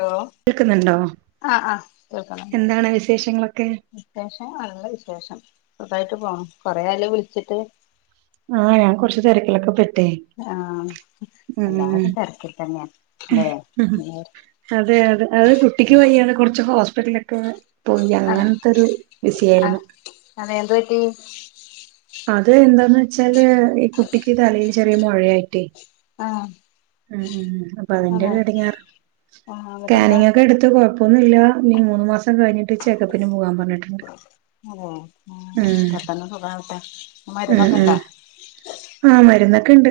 Hello കേൾക്കുന്നുണ്ടോ ആഹ് ആ കേൾക്കുന്നുണ്ട് എന്താണ് വിശേഷങ്ങളൊക്കെ വിശേഷം നല്ല വിശേഷം സുഖായിട്ട് പോണു കൊറേ ആയല്ലോ വിളിച്ചിട്ട്. ആഹ് ഞാൻ കുറച്ച് തിരക്കിലൊക്കെ പെട്ടേ ആഹ് ഉം എല്ലാരും തിരക്കി തന്നെയാ അല്ലെ അതെ അതെ അത് കുട്ടിക്ക് വയ്യാതെ കുറച്ച് ഹോസ്പിറ്റലെ ഒക്കെ പോയി ആഹ് അങ്ങനത്തൊ ഒരു ആഹ് വിഷയായിരുന്നു അതെ എന്തു പറ്റി അത് എന്താന്ന് വെച്ചാല് ഈ കുട്ടിക്ക് തലയിൽ ചെറിയ മുഴയായിട്ടെ ആഹ് ഉം ഉം അപ്പൊ അതിന്റെ അതെ ഒര് ഇടിങ്ങാറ് ആഹ് എന്നിട്ടെന്താ സ്കാനിങ് ഒക്കെ എടുത്തു കൊ- കഴപ്പൊന്നുമില്ല ഇനീ മൂന്ന് മാസം കഴിഞ്ഞിട്ട് ചെക്കപ്പിന് പോകാൻ പറഞ്ഞിടുണ്ട് അതെ പെട്ടെന്ന് സുഖാവട്ടെ ഉം മരുന്നൊക്കെ ഇണ്ടാ ഉം ആഹ് മരുന്നൊക്കെ ഉണ്ട്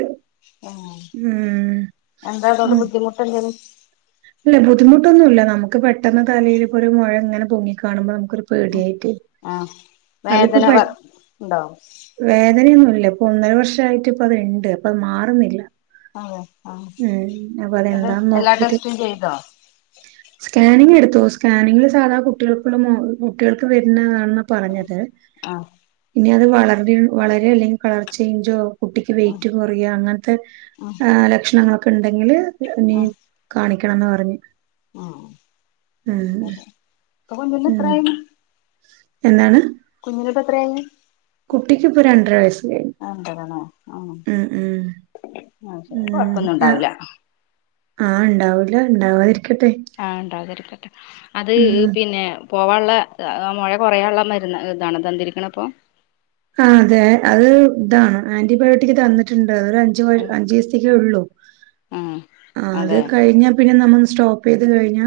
ഉം ഉം എന്താ അതുകൊണ്ട് ബുദ്ധിമുട്ട്ന്തങ്കിലും അല്ല ബുദ്ധിമുട്ടൊന്നുമില്ല നമുക്ക് പെട്ടെന്ന് തലേൽ ഇപ്പോ ഒരു മുഴ ഇങ്ങനെ പൊങ്ങിക കാണുമ്പോ നമുക്ക് ഒരു പേടിയായിട്ട് ആ അതിപ്പോ വേദന പെ വ ഉണ്ടോ വേദനയൊന്നുല്ല ഇപ്പൊ ഒന്നര വർഷയിട്ട് ഇപ്പ അതിണ്ട് അപ്പമാറുന്നില്ല അതെ ആഹ് മ്മ്ഹ് അപ്പൊ അത് അതെന്താ എല്ലാ നോക്കിട്ട്. ടെസ്റ്റും ചെയ്തോ സ്കാനിങ് എടുത്തു സ്കാനിങ്ങിൽ സാധാ കുട്ട്യോൾക്കുള്ളമൊ കുട്ട്യോൾക് വെര്ന്നണെന്ന പറഞ്ഞത് ആഹ് ഇനി അത് വളരി വളരെ അല്ലെങ്കി കളർ ചെയ്ഞ്ചോ കുട്ടിക്ക് ഉം വെയിറ്റ്കൊറയ അങ്ങൻത്തെ ഉം ലക്ഷണങ്ങളൊക്കെണ്ടെങ്കില് ഉം കാണിക്കണംന്ന് പറഞ്ഞു ഉം ഉം ഉം കവന്ന്ട്ടെത്രായി എന്താണ് കുഞ്ഞിനിപ്പ എത്രയി കുട്ടിക്ക്പ്പൊ രണ്ടര വയസ് കഴിഞ്ഞു ഉം ഉം ആ ശ ഉം ആഹ് കൊഴപ്പൊന്നുംണ്ടാവൂല്ല. ആഹ് ഉണ്ടാവൂല്ല ണ്ടാവാതിരിക്കട്ടെ ആ ണ്ടാതിരിക്കട്ടെ അത് പിന്നേം പോവാന്ള്ളെ മൊഴ കൊറയാള്ള മരുന്ന ഇതാണ് തന്നിതിരിക്കണ ഇപ്പോ ആഹ് അതെ അത് ഇതാണ് ആന്റിബയോട്ടിക്ക് തന്ന്ട്ടുണ്ട് അത് അഞ്ച് ആഹ് അഞ്ചുസ്ത്തിക്കേഒള്ളു ആഹ് ആഹ് അത് അതെ കഴിഞ്ഞാ പിന്നെ നമ്മള് സ്റ്റോപ്പ്യ്ത് കഴിഞ്ഞാ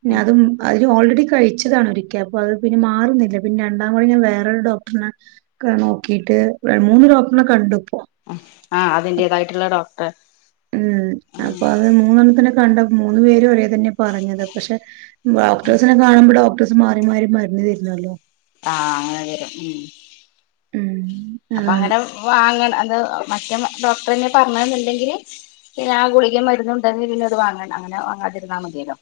പിന്ന ആഹ് അതും ആ ഓൾറെഡി കഴിച്ചതാണ് ഒരിക്കെ അപ്പൊ അത് പിന്നെ മാറുന്നില്ല പിന്നെ രണ്ടാംവഴി ഞാൻ വേറൊരു ഡോക്ടർനെ ക്കനോക്കിട്ട് മൂന്ന് ഡോക്ടർണെ കണ്ടുപ്പോ ആഹ് അതിന്റേതായിട്ടുള്ള ഡോക്ടറെ മ്മ്ഹ് അപ്പൊ അത് മൂന്നെണ്ണത്തിനെ കണ്ട മൂന്നു പേരും ഒരേ തന്നെ പറഞ്ഞത് പക്ഷേ ഡോക്ടേഴ്സിനെ കാണുമ്പോ ഡോക്ടേഴ്സ് മാറി മാരി മരുന്ന് തരുന്നല്ലോ ആഹ് അങ്ങനെരേ മ്മ്ഹ് ഉം അപ്പൊ അതാണ് അങ്ങനെ വാങ്ങ അത് മറ്റേ ഡോക്ടറനെ പർണ്ണ്ടെങ്കില് പിന്നെ ആ ഗുളികെ. മരുന്നുണ്ടെങ്കിൽ. പിന്നെത് വാങ്ങണ്ട അങ്ങനെ വാങ്ങാതിരുന്നാൽ മതിയല്ലോ.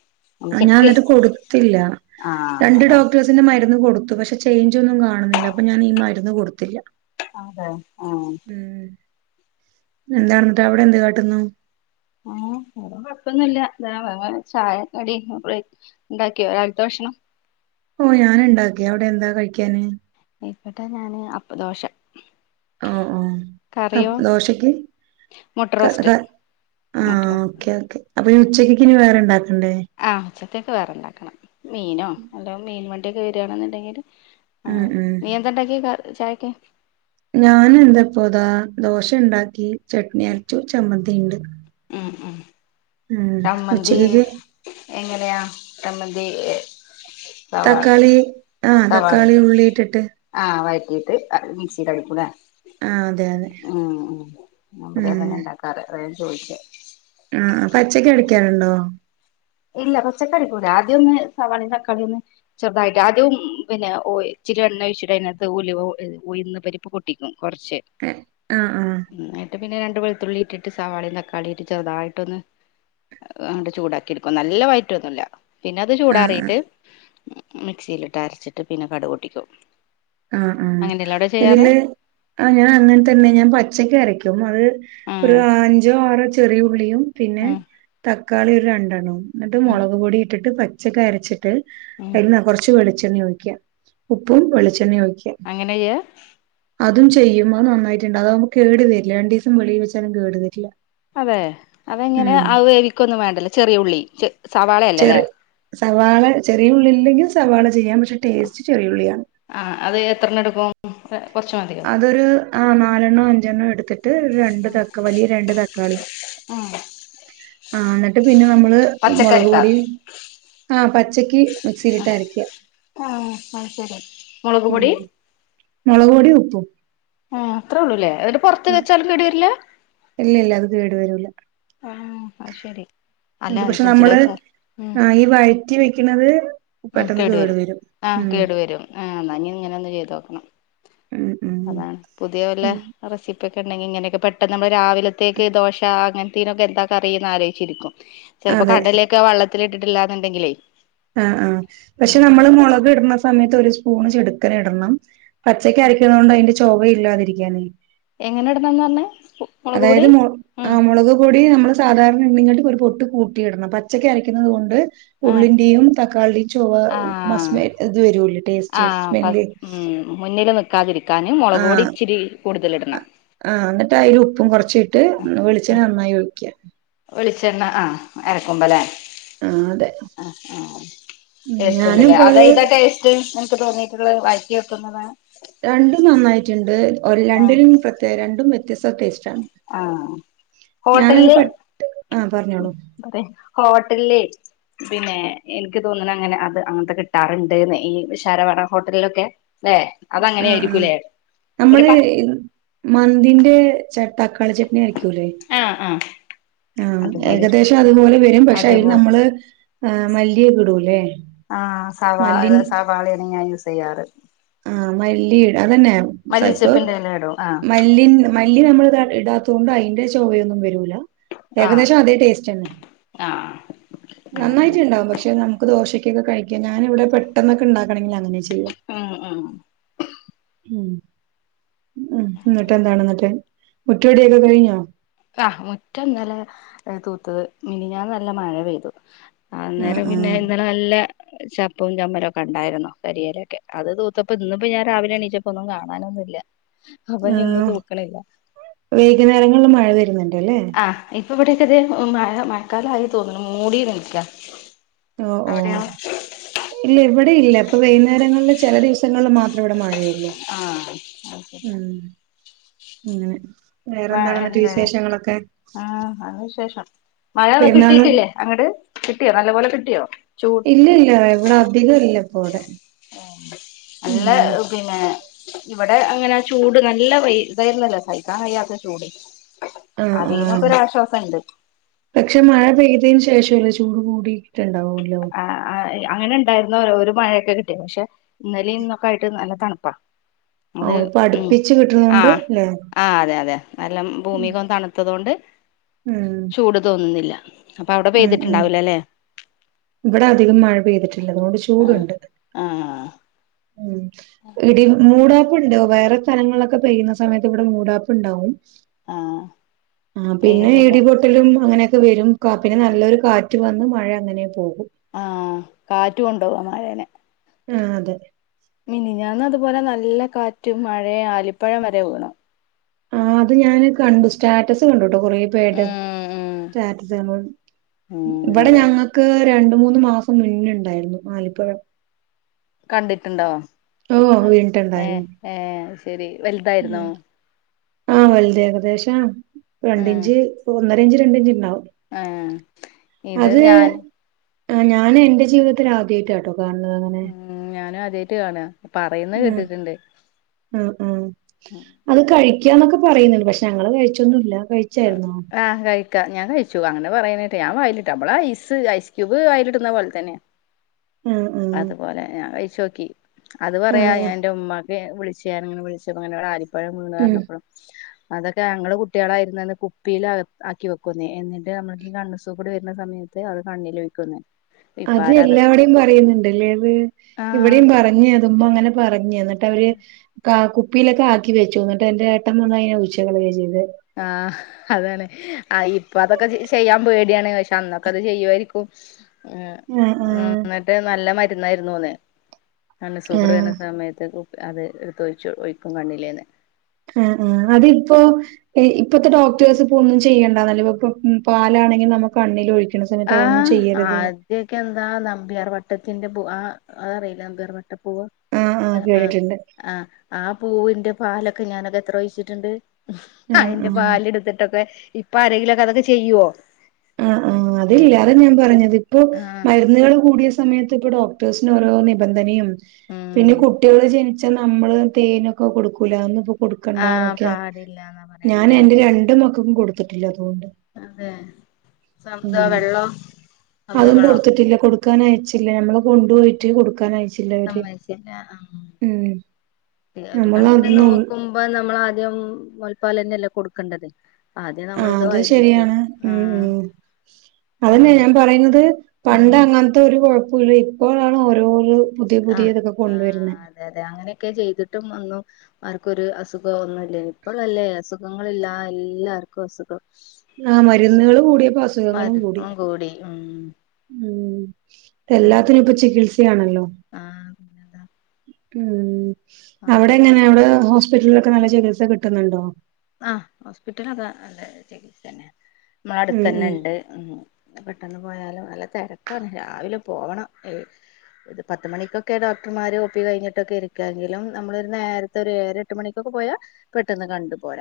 ആ ഒന്ന് ഞാൻ ചെക്ക് എന്നട്ട് കൊടുത്തില്ല. ആഹ് രണ്ട് അതാണ് ഡോക്ട്ടെസ് തിന്റെ മരുന്ന് കൊടുത്തു. പഷേ ചെയ്ഞ്ചോന്നും കാണുന്നില്ല അപ്പൊ ഞാൻ ഈ മരുന്ന് കൊടുത്തില്ല. അതെ ആഹ് ഉം എന്താണ്ന്നട്ട്. അവടെ എന്ത് കാട്ടുന്നു. ഉം കൊഴപ്പൊന്നുല്ല. താ വേ വെ ചായ കടി വെ ണ്ടാക്കിക്യ രാവിൽത്തെ ഭക്ഷണം ഓ ഞാന് ണ്ടാകി. അവടെ എന്താ കഴിക്കാന്. ഇപട ഞാന് അപ്പദോഷ. ആഹ് ആഹ് അപ് ദോശയ്ക്ക് മുട്ട ക റോസ്റ്റ് ക മുട്ട ആഹ് റോസ്റ്റ് ഓക്കെ ഓക്കെ. അപ്പഇനി ഉച്ചയ്കെക് ഇനി വേറെ ണ്ടാക്കണ്ടേ. ആ ഉച്ചതെക്ക് വേറെണ്ടാക്കണം. മീനോ അല്ല മീൻ വണ്ടിയൊക്കെ. വെര്ണെന്നുണ്ടെങ്കിൽ. ഉം ആഹ് ഉം നീ എന്താണ്ടാക്കി കാ. ചായക്ക്. ഞാൻ എന്താപ്പതാ. ദോശണ്ടാക്കി ചട്നി അരച്ചു ചമ്മന്തിണ്ട്. ഉം ഉം ച്ചമ്മന്തി ഉച്ചക്കക്ക് എങ്ങനെയാ ചമ്മതി. തക്കാളി ആ തക്കാളി ഉള്ളിട്ടിട്ട്. ആഹ് വഴറ്റിയിട്ട്. അത് മിക്സില അടികുലേ.. ആഹ് അതെ അതെ ഉം ഉം ഞാൻഇമ്പടി. ഉം അതന്നെ ണ്ടാക്കാറ് അതാ ഞാൻ ചോയിചെ. ആഹ് പച്ചക്കെടിക്കാറുണ്ടോ.. ഇല്ല പച്ചക്കടികൂല. ആദ്യം ഒന്ന് സവാളി തക്കാളി ഒന്ന്. ചെറുതായിട്ട് അതും പിന്നെ ഒ ഇചിരി എണ്ണ ഒഴിച്ചിട്ട്. അതിനകത്ത് ഉലുവ ഉഴുന്ന്പരിപ്പ് പപോട്ട് ട്ടിക്കും കൊറച്ച് ആഹ് ആഹ് ആഹ് നിട്ട് പിന്നെ രണ്ട്. വെളുത്തുള്ളിട്ടിട്ട്. സവാളി തക്കാളി ഇട്ട് ചെറുതായിട്ടൊന്ന്. അങ്ങ്ണ്ട് ചൂടാക്കി നല്ല വയറ്റൊന്നുല്ല പിന്നെ അത് ആഹ് ചൂടാറിട്ട് മിക്സിയിലിട്ട് അരച്ചിട്ട് പിന്നെ കട് പൊട്ടിക്കും ആഹ് ആഹ് അങ്ങനെയല്ലേ അവിടെ ചെയ്യാറ് ഇതില് ആ ഞാൻ അങ്ങനെ തന്നെ ഞാൻ പച്ചക്ക് അരക്കും അത് ഒരു ഉം അഞ്ചോ ആറോ ചെറിയ ഉുള്ളിയും പിന്നെ ഉം തക്കാളി ഒരു രണ്ടെണ്ണവും എന്നിട്ട് ഉം മുളക് പൊടി ഇട്ടിട്ട് പച്ചക്ക് അരച്ചിട്ട് ഉം അതിൽ കുറച്ച് വെളിച്ചെണ ഒഴിക ഉപ്പും വെളിച്ചെണ്ണയും ഒഴിക്ക അങ്ങനെ ചെയ്യാ അതും ചെയ്യും നന്നായിട്ടുണ്ട് അതാക്കുംപ്പൊ കേടു വരില്ല രണ്ടു ദിവസം വളിൽ വെച്ചാലും കേടു വരില്ല അതെ അത ഇങ്ങനെ ഉം ആ വേവിക്കൊന്നും വേണ്ടല്ലോ ചെറിയ ഉള്ളി സവാളയല്ലേ അല്ലേ ചെറി സവാള ചെറിയുള്ളില്ലെങ്കിൽ സവാള ചെയാം പക്ഷേ ടേസ്റ്റ് ചെറിയുള്ളിയാണ് ആഹ് അത് എത്രണ്ണം എടുക്കും ഉം കുറച്ചുമതി അതൊരു അ നാലെണ്ണണം അഞ്ചെണ്ണോ എടുത്തിട്ട് രണ്ട് താ വലിയ രണ്ട് തക്കാളി ഉം ആഹ് എന്നിട്ട് പിന്നെ നമ്മള് മുളക് പച്ചക്കറിക്കാ പൊടി ആഹ് പച്ചക്ക് മിക്സിയിലിട്ട് ആഹ് അരക്കുക ആഹ് ആ ശരി ഉം മുളക്പൊടി മുളക് പൊടി ഉപ്പും ആഹ് അത്രേള്ളൂല്ലേ ന്ന്ട്ട് പുറത്ത് ആ വെച്ചാലും കെട് വരില്ല ഇല്ല ഇല്ല അത് കേട് വരൂല ആഹ് ശരി ഇത് അല്ല പക്ഷേ ഫ്രിഡ്ജിൽ നമ്മള് വെച്ചാ ഉം ഈ വഴറ്റി വെക്കണുന്നത് പെട്ടെന്ന് കേടു വരും ആ ഉം കേടു വരും ആ ന്നാ ഇനി ഇങ്ങനെ ഒന്ന് ചെയ്തോക്കണം ഉം ഉം അതാണ് പുതിയ വല്ല ഉം റെസിപ്പി ഒക്കെ ഉണ്ടെങ്കിൽ ഇങ്ങനെയൊക്കെ പെട്ടെന്ന് നമ്മള് രാവിലത്തേക്ക് ദോശ അങ്ങനെ നൊക്കെ എന്താ കറിയെന്ന് ആലോചിച്ചിരിക്കും ചെലപ്പൊ അതെ കടലേക്കെ വെള്ളത്തിലിട്ടിട്ടില്ലാ ന്നുണ്ടെങ്കിലേ ആഹ് ആഹ് പക്ഷെ നമ്മള് മൊളക് ഇടുന്ന സമയത്ത് ഒരു സ്പൂണ് ചെടുക്കൻ ഇടണം പച്ചക്കരക്കണോണ്ട് അതിന്റെ ചൊവ ഇല്ലാതിരിക്കാനെ എങ്ങനെ ഇടുന്നെന്ന് പറഞ്ഞെ അതായത് മു ആ മുളക് പൊടി നമ്മള് സാധാരണണ്ണങ്ങനെ ഒരു പൊട്ട് കൂട്ടിയിടണം പച്ചക്കരക്കുന്നത് കൊണ്ട് ആഹ് ഉള്ളിന്റെയും തക്കാളി ആഹ് ചൊവസ്മെ ഇത് വരൂലേ ടേസ്റ്റ് സ്മെല്ല് മുന്നിൽ നിൽക്കാതിരിക്കാന് മൊ ളകൊടി ആഹ് ഇച്ചിരി കൂടുതൽ ഇടണം ആഹ് എന്നിട്ട് അതിൽ ഉപ്പും കൊ റച്ചിട്ട് വെളിച്ചെണ്ണ നന്നായി ഒഴിക്കുക വിളിച്ചെണ്ണ ആ അരക്കുമ്പല്ലേ ആഹ് അതെ ആഹ് ആഹ് ടേസ്റ്റ് ഉണ്ടല്ലേ ഞാനിപ്പോ അത അത് ഇതാ ടേസ്റ്റ് എനിക്ക് തോന്നിയിട്ടുള്ളത് വയറ്റി വെക്കുന്നതാണ് രണ്ടും നന്നായിട്ടുണ്ട് ഒര് ആഹ് രണ്ടിലും പ്രത്യേക രണ്ടും വ്യത്യസ്ത ടേസ്റ്റാണ് ആഹ് ഞാനങ്ങ് പെട്ട് ആ പറഞ്ഞോളൂ അതെ ഹോട്ടലിലെ പിന്നെ എനിക്ക് തോന്നണ് അങ്ങനെ അത് അങ്ങനത്തെ കിട്ടാറുണ്ട് ഈ വിഷാരവാട ഹോട്ടലിലൊക്കെ അതെ ആഹ് ആഹ് നമ്മള് മന്തിന്റെ തക്കാളി ചട്ടിണി വേക്കൂലേ ആഹ് ആഹ് ആഹ് അതുപോലെ ഏകദേശം അതുപോലെ വരും പക്ഷെ അതിന് അതുപോ നമ്മള് ആഹ് മല്ലിയെക്കിടൂലെ ആഹ് സവാ സവാളേണ് ഞാൻ യൂസെയ്യാറ് ആഹ മല്ലീടെ അതന്നെ സപ്പ മല്ലിച്ചെപ്പിന്റെ എല ഇടും ആഹ് മല്ലി മല്ലി നമ്മൾ ഇടാത്തോണ്ട് അതിന്റെ ചൊവയൊന്നും വരൂല ആഹ് ഏകദേശം അതേ ടേസ്റ്റ് തന്നെ ആഹ് അങ്ങനെല്ലേ നന്നായിട്ട്ണ്ടാവും പക്ഷെ നമുക്ക് ദോശക്കൊക്കെ കഴിക്കാ ഞാനിവിടെ പെട്ടൊന്നൊക്കെ ഉണ്ടാക്കണെങ്കിൽ അങ്ങനെ ചെയ്യാ ആഹ് ആഹ് ഉ ഉ ന്നിട്ടെന്താണ് എന്നിട്ട് മുറ്റമ ടിയൊക്കെ കഴിഞ്ഞാ ആഹ് മുറ്റം ഇന്നലെ തൂത്തത് മിനിഞ്ഞാന്ന് നല്ല മഴ പെയ്തു ആഹ് അന്നേരം പിന്നെ ആഹ് ഇന്നലെ നല്ല ചപ്പും ചമ്മലുംക്കെണ്ടായിരുന്നു കരിയലൊക്കെ അത് തൂത്തപ്പൊ ഇന്നിപ്പൊ ഞാൻ രാവിലെ എണീച്ചപ്പോ ഒന്നും കാണാനൊന്നുംഇല്ല ആ വൈകുന്നേരങ്ങളിൽ മഴ വരുന്നുണ്ട് അല്ലേ ആഹ് ഇപ്പ ഇവിടെയൊക്കെത് മഴ മഴക്കാലമായി തോന്നുണു മൂടി നിക്കാ ഓ ഓ ഇല്ല ഇവിടെ ഇല്ല ഇപ്പൊ വൈകുന്നേരങ്ങളില് ചെല ദിവസങ്ങളിൽ മാത്രം ഇവിടെ മഴയു ള്ളൂ ആഹ് അത് ശരി ഉം അങ്ങനെ മഴ വേറെന്താണ് എന്നിട്ട് ഇല്ലേ വിശേഷങ്ങളൊക്കെ ആഹ് അതിനുശേഷം മഴ പെരുന്നാള് കിട്ടീട്ടില്ലേ അങ്ങട് കിട്ടിയോ നല്ലപോലെ കിട്ടിയോ ചൂ ഇല്ല ഇല്ല ഇവിടെ അധികംഇല്ലപ്പോവിടെ അല്ല പിന്നെ ഇവിടെ അങ്ങനെ ചൂട് നല്ല വെയിൽ ഇതായിരുന്നല്ലോ സൈക്കാൻ വയ്യാത്ത ചൂട് ആഹ് ആഹ് അതെങ്കിലൊക്കെ ഒരാശ്വാസംണ്ട് പക്ഷെ മഴ പെയ്തേന് ശേഷം ല്ലേ ചൂട് കൂടിട്ടുണ്ടാവുവല്ലൊ ആഹ് അഹ് അഹ് അങ്ങനെ ഉണ്ടായിരുന്നു ഒരു മഴയൊക്കെ കിട്ടിയ പക്ഷെ ഇന്നലെ ഇന്നൊക്കെ ആയിട്ട് നല്ല തണുപ്പാ അത് ആഹ് ഇപ്പൊ ഉം അടുപ്പിച്ച് കിട്ടുന്നോണ്ട് അഹ് ല്ലേ ആഹ് അതെ അതെ നല്ലാം ഭൂമി കൊ തണുത്തത് കൊണ്ട് ഉം ചൂട് തോന്നുന്നില്ല അപ്പൊ അവിടെ ഉം ഉം പെയ്തിട്ടുണ്ടാവൂല അല്ലെ ഇവിടെ അധികം മഴ പെയ്തിട്ടില്ല അതുകൊണ്ട് ആഹ് ചൂടുണ്ട് ആഹ് ഉം ഇടി മൂട ഉണ്ട് വേറെ സ്ഥലങ്ങളിലൊക്കെ പെയ്യുന്ന സമയത്ത് ഇവിടെ മൂടാപ്പ് ഉണ്ടാവും ആഹ് ആ പിന്നെ പെയ്യുന്നില്ല ഇടിപൊട്ടലും അങ്ങനൊക്കെ വരും കാ പിന്നെ ആ നല്ലൊരു കാറ്റ് റ്റു വന്ന് മഴ അങ്ങനെ പോകും ആഹ് കാറ്റു കൊണ്ടോവാ മഴേനെ ആഹ് അതെ മിനിഞ്ഞന്ന് അതുപോലെ നല്ല കാറ്റും മഴയും ആലിപ്പഴം വരെ വീണു ആഹ് അത് ഞാന് കണ്ടു സ്റ്റാറ്റസ് കണ്ടുട്ടോ കൊറ പേരുടെ ഉം ഉം സ്റ്റാറ്റസ് ഉം ഇവിടെ അതെ ഞങ്ങക്ക് രണ്ട് മൂന്ന് മാസം മുന്നുണ്ടായിരുന്നു ആലിപ്പഴം കണ്ടിട്ടുണ്ടോ ഓഹ് ഏഹ് വീണിട്ടുണ്ടായിരുന്നു ഏഹ് ശരി വലുതായിരുന്നോ ഉം ആഹ് വലുതായിരുന്നു ഏകദേശം ഉം രണ്ടിഞ്ച് ഒന്നര ഇഞ്ച് രണ്ട് ഇഞ്ച് ഉണ്ടാവും ആഹ് ഇത് ഞാൻ ആഹ് ഞാൻ എന്റെ ജീവിതത്തിൽ ആദ്യ യായിട്ടാ ട്ടോ കാണുന്നത് അങ്ങനെ ഉ ഞാനും ആദ്യമായിട്ട് കാണ പറയുന്ന ആഹ് കേട്ടിട്ടുണ്ട് ആഹ് അഹ് അത് കഴിക്കുകന്നൊക്കെ പറയുന്നുണ്ട് പക്ഷെ ഞങ്ങള് കഴിച്ചൊന്നുല്ല കഴിച്ചായിരുന്നോ ആഹ് കഴ ഞാൻ കഴിച്ചു അങ്ങനെ പറയിന്നെട്ട് ഞാൻ വയലിട്ട് നമ്മള് ഐസ് ഐസ്ക്യൂബ് വയലിടുന്ന പോലെ തന്നെ അഹ് അഹ് അതുപോലെ ഞാൻ കഴിച്ചോക്കി അത് പറയാ ആഹ് എന്റെ ഉമ്മ വിളിച്ചു ഞാൻ അങ്ങനെ വിളിച്ചപ്പോ അങ്ങനെ ആലിപ്പഴം വീണ് ഉം പറഞ്ഞപ്പഴും അതൊക്കെ ഞങ്ങള് കുട്ടികളായിരുന്നന്ന് കുപ്പിൽ ആക്കി വെക്കുന്നേ എന്നിട്ട് നമ്മൾക്ക് ഈ കണ്ണസൂക്കേട് വരുന്ന സമയത്ത് അത് കണ്ണിൽ ഒയിക്കും അത് എല്ലാടെയും പറയുന്നുണ്ട് അല്ലേ അത് ആഹ് ഇവിടെയും പറഞ്ഞ അതുമ്മ അങ്ങനെ പറഞ്ഞ എന്ന അവര് കുപ്പിയിലൊക്കെ ആക്കി വെച്ചു ന്നിട്ട് എന്റെ ഏട്ടം വന്ന് അതിനെ ഒയിച്ച് കളയുക ചെയ്ത് ആഹ് അതാണ് ആ ഇപ്പ അതൊക്കെ ചെയ്യാൻ പേടിയാണ് പക്ഷെ അന്നൊക്കെ അത് ചെയ്യുമായിരിക്കും ഉ ആഹ് ആഹ് എന്നിട്ട് നല്ല മരുന്നായിരുന്നു അന്ന് കണ്ണ് സൂക്കേട് വരുന്ന ആഹ് സമയത്ത് അത് എടുത്തൊഴിച്ച് ഒഴിക്കും കണ്ണില്ന്ന് ആഹ് ആഹ് അതിപ്പോ ഇപ്പത്തെ ഡോക്ടേഴ്സ് ഇപ്പൊന്നും ചെയ്യേണ്ടന്നല്ലേ ഇപ്പ പാലാണെങ്കി നമു കണ്ണിലോഴിക്കണ സമയത്ത് അതോന്നും ചെയ്യരുത് ഇയൊക്കെ എന്താ നമ്പ്യാർ വട്ടത്തിന്റെ പൂ ആഹ് അതറിയില്ലേ നമ്പ്യാർ വട്ട പൂവ് ആഹ് ആഹ് കേട്ടിട്ടുണ്ട് ആഹ് ആ പൂവിന്റെ പാലൊക്കെ ഞാനൊക്കെ എത്രോഴിച്ചിട്ട് ണ്ട് ആഹ് അയിന്റെ ആഹ് പാല്ട്ത്തിട്ടൊക്കെ ഇപ്പാരെങ്കിലോക്കെ അതൊക്കെ ചെയ്യോ ആഹ് ആഹ് അതില്ലാ അതാ ഞാൻ പറഞ്ഞതിപ്പൊ ആഹ് മരുന്നുകള് കൂടിയ സമയത്ത് ഇപ്പൊ ഡോക്ടേഴ്സിനോരോ നിബന്ധനയും ഉം പിന്നെ കുട്ടിയോൾ ജനി പക്ഷെ നമ്മള് തേനൊക്കെ കൊടുക്കൂലെ അതോന്നുപ്പോ ആഹ് കൊടുക്കണ്ടന്നൊക്കെ. പാടില്ലാന്നാ ഞാൻ പറയണല്ലേ എന്റെ രണ്ട് മക്കക്കും കൊടുത്തിട്ടില്ല അതുകൊണ്ട്. അതെ സ്വന്തം ഉം വെള്ളം സ്വന്തം അതും വെള്ളം കൊടുത്തിട്ടില്ല. കൊടുക്കാനയച്ചില്ല. നമ്മള് കൊണ്ടുപോയിട്ട് കൊടുക്കാന സമ്മയ്ച്ചില്ല ആഹ് ഒരു നമ്മള് കണക്കിന് അതൊന്നും നോക്കു ഇപ്പം നമ്മളാദ്യം മൊലപ്പാലെന്നെല്ലേ കൊടുക്കണ്ടത്. ആദ്യം ആഹ് നമ്മളിത് അത് വായിലോയിചൊടു ശരിയാണ് ഉം ആഹ് ഉം അതന്നെ ഉം ഞാൻ പറയുന്നത് പണ്ട് ആഹ് അങ്ങ അതൊരു കൊഴപ്പുല്ല. ഇപ്പോഴാണ് ഓരോന്ന് പുതിയ പുതിയതൊക്കെ കൊണ്ടുവരുന്നെ. ആഹ് അതെ അതെ അങ്ങനെയൊക്കെ ചെയ്തിട്ടും വന്നു. ആർക്കൊരു അസുഖ്വ ഒന്നു ഇല്ലേനി. ഇപ്പളല്ലേ അസുഖങ്ങളില്ല എല്ലാർക്കും അസുഖം. ആഹ് മരുന്ന്കൾ കൂട്യേപ്പൊ അസുഖങ്ങളും കൂടി മരുന്നും ഉം ഉം ആഹ് എല്ലാത്തിനും ഇപ്പൊ ചികിത്സയാണല്ലോ പിന്നെന്താ ഉം അവിടെ ആര് എങ്ങനെ അവിടെ ഹോസ്പിറ്റലിലൊക്കെ നല്ല ചികിത്സ കിട്ട്ന്നുണ്ടോ. ആഹ് ഹോസ്പിറ്റലൊക്കെ നല്ലെ ചികിത്സെന്നെ നമ്മള ഉം ഉം അടുത്തെന്നെണ്ട്. ഉം പെട്ടെന്ന് പോയാലും നല്ല തെരക്കാണ് രാവിലെ പോവണം എ ഇത് പത്തുമണിക്കൊക്കെ ഡോക്ടർമാര് ഒപ്പി കഴിഞ്ഞിട്ടൊക്കെ ഇരിക്ക എങ്കിലും നമ്മളൊരു നേരത്തെ ഒര് എയരാ എ എട്ട് മണിക്കൊക്കെ പോയാ പെട്ടെന്ന് കണ്ടു പോര.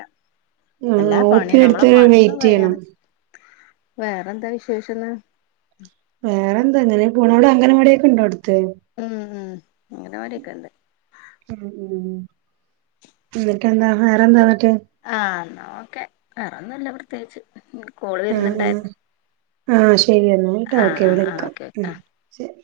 ആ അല്ലാ ഓ പണി പി നമ്മളെ എടുത്ത് പണിയൊന്നും വെയിറ്റ് ചെയ്യണം കഴിയാന്. വേറെന്താ വിശേഷന്ന് വേറെ എന്താ ഇങ്ങനെ പോണ്. അവിടെ അംഗനവാടിയൊക്കെ ഇണ്ടോ അട്ത്ത്. ഉം ഉം അംഗനവാടിയൊക്കണ്ട് ഉം ഉം ഇന്നട്ടെന്താ വേറെന്താ ഇന്നട്ട് ആഹ് എന്നാ ഓക്കെ വേറൊന്നുല്ല പ്രത്യേകിച്ച് കോള് ആഹ് ആഹ് വരുന്നുണ്ടായിരുന്ന്. ആഹ് ശെരി എന്നിട്ടൊക്കെ വിളക്കാം ഓക്കെ ഉം ആഹ് ശരി